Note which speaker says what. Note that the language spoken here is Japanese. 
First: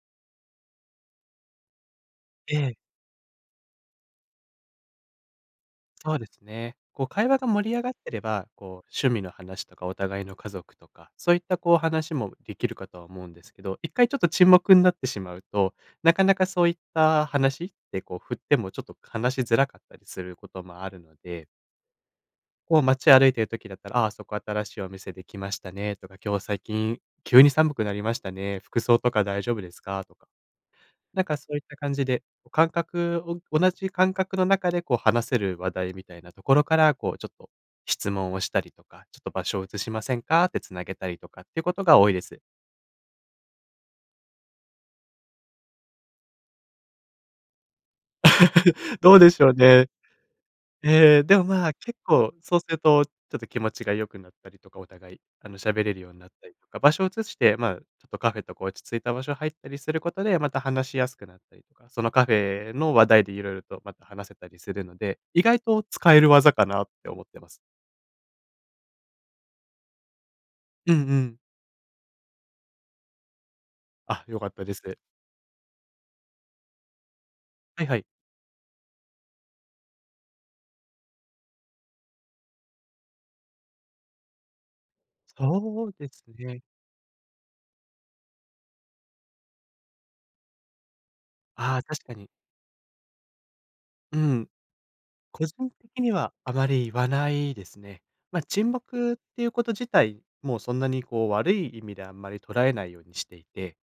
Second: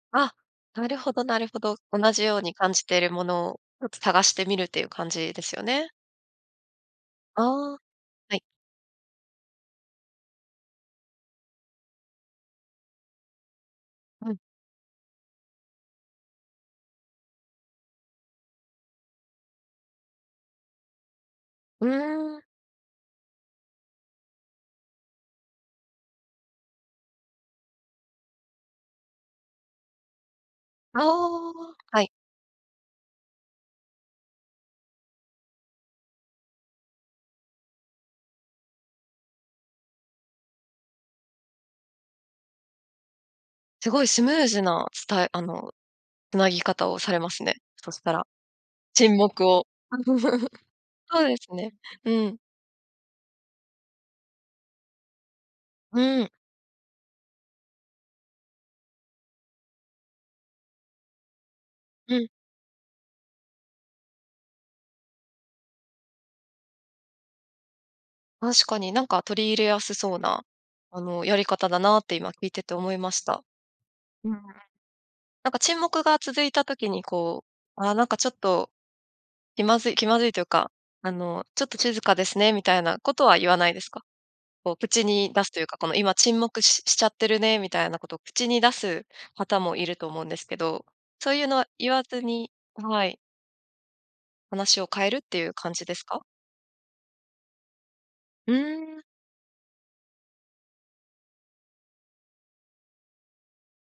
Speaker 1: あ。なるほどなるほど。同じように
Speaker 2: え
Speaker 1: 感
Speaker 2: え。
Speaker 1: じてるものを、つ探してみるっていう感じですよね？
Speaker 2: そうですね。こう会話
Speaker 1: あ
Speaker 2: が盛り
Speaker 1: あ。
Speaker 2: 上がってれ
Speaker 1: はい。
Speaker 2: ば、こう趣味の話とか、お互いの家族とか、そういったこう話もできるかとは思うんですけど、一回ちょっと
Speaker 1: うん。
Speaker 2: 沈黙んなってしまうと、なかなかそういった話？って、こう振ってもちょっと話しづらかったりすることもあるので。
Speaker 1: うーん。
Speaker 2: こう街歩いてる時だったら「あ、そこ新しいお店できましたね」とか「今日最近急に寒くなりましたね、服装とか大丈夫ですか？」とか。
Speaker 1: あ
Speaker 2: なんかそういっ
Speaker 1: あ。
Speaker 2: た感
Speaker 1: は
Speaker 2: じ
Speaker 1: い。
Speaker 2: で、お感覚を同じ感覚の中で、こう話せる話題みたいなところから、こう、ちょっと質問をしたりとか「ちょっと場所を移しませんか？」って繋げたりとかっていうことが多いです。
Speaker 1: すごいスムーズな伝えあの、繋ぎ方をされますね、そしたら。
Speaker 2: ど
Speaker 1: 沈
Speaker 2: うでし
Speaker 1: 黙
Speaker 2: ょう
Speaker 1: を。
Speaker 2: ね。ええ、
Speaker 1: そうで
Speaker 2: でも、
Speaker 1: す
Speaker 2: まあ、
Speaker 1: ね。
Speaker 2: 結
Speaker 1: う
Speaker 2: 構、
Speaker 1: ん。
Speaker 2: そうするとちょっと気持ちが良くなったりとか、お互い、あの、喋れるよう
Speaker 1: う
Speaker 2: なっ
Speaker 1: ん。
Speaker 2: たりとか、場所を移して、まあ、ちょっとカフェとか落ち着いた場所入ったりすることで、また話しやすくなったりとか、その
Speaker 1: う
Speaker 2: カ
Speaker 1: ん。
Speaker 2: フェの話題で色々とまた話せたりするので、意外と使える技かなって思ってます。
Speaker 1: 確かに、なんか取り入れやすそうな、
Speaker 2: うん
Speaker 1: あ
Speaker 2: う
Speaker 1: の、や
Speaker 2: ん。
Speaker 1: り方だなって、今聞いてて思いました。
Speaker 2: あ、
Speaker 1: うーん。
Speaker 2: 良かっ
Speaker 1: な
Speaker 2: たです。
Speaker 1: んか、沈黙が続いた時にこう、
Speaker 2: はい
Speaker 1: ああ、
Speaker 2: は
Speaker 1: な
Speaker 2: い。
Speaker 1: んかちょっと気まずい気まずいというか、あの「ちょっとちずかですね」みたいなことは言わないですか？こう口に出すというか、
Speaker 2: そ
Speaker 1: この
Speaker 2: うで
Speaker 1: 「今、
Speaker 2: す
Speaker 1: 沈
Speaker 2: ね。
Speaker 1: 黙ししちゃってるね」みたいなこと口に出す方もいると思うんですけど、そういうのは
Speaker 2: ああ、
Speaker 1: 言わ
Speaker 2: 確か
Speaker 1: ず
Speaker 2: に。
Speaker 1: にあ、はい。
Speaker 2: うん。
Speaker 1: 話を変えるって
Speaker 2: 個
Speaker 1: いう
Speaker 2: 人
Speaker 1: 感じで
Speaker 2: 的
Speaker 1: す
Speaker 2: に
Speaker 1: か？
Speaker 2: はあまり言わないですね。ま、
Speaker 1: う
Speaker 2: 沈
Speaker 1: ーん。
Speaker 2: 黙っていうこと自体、もうそんなにこう、悪い意味であんまり捉えないようにしていて。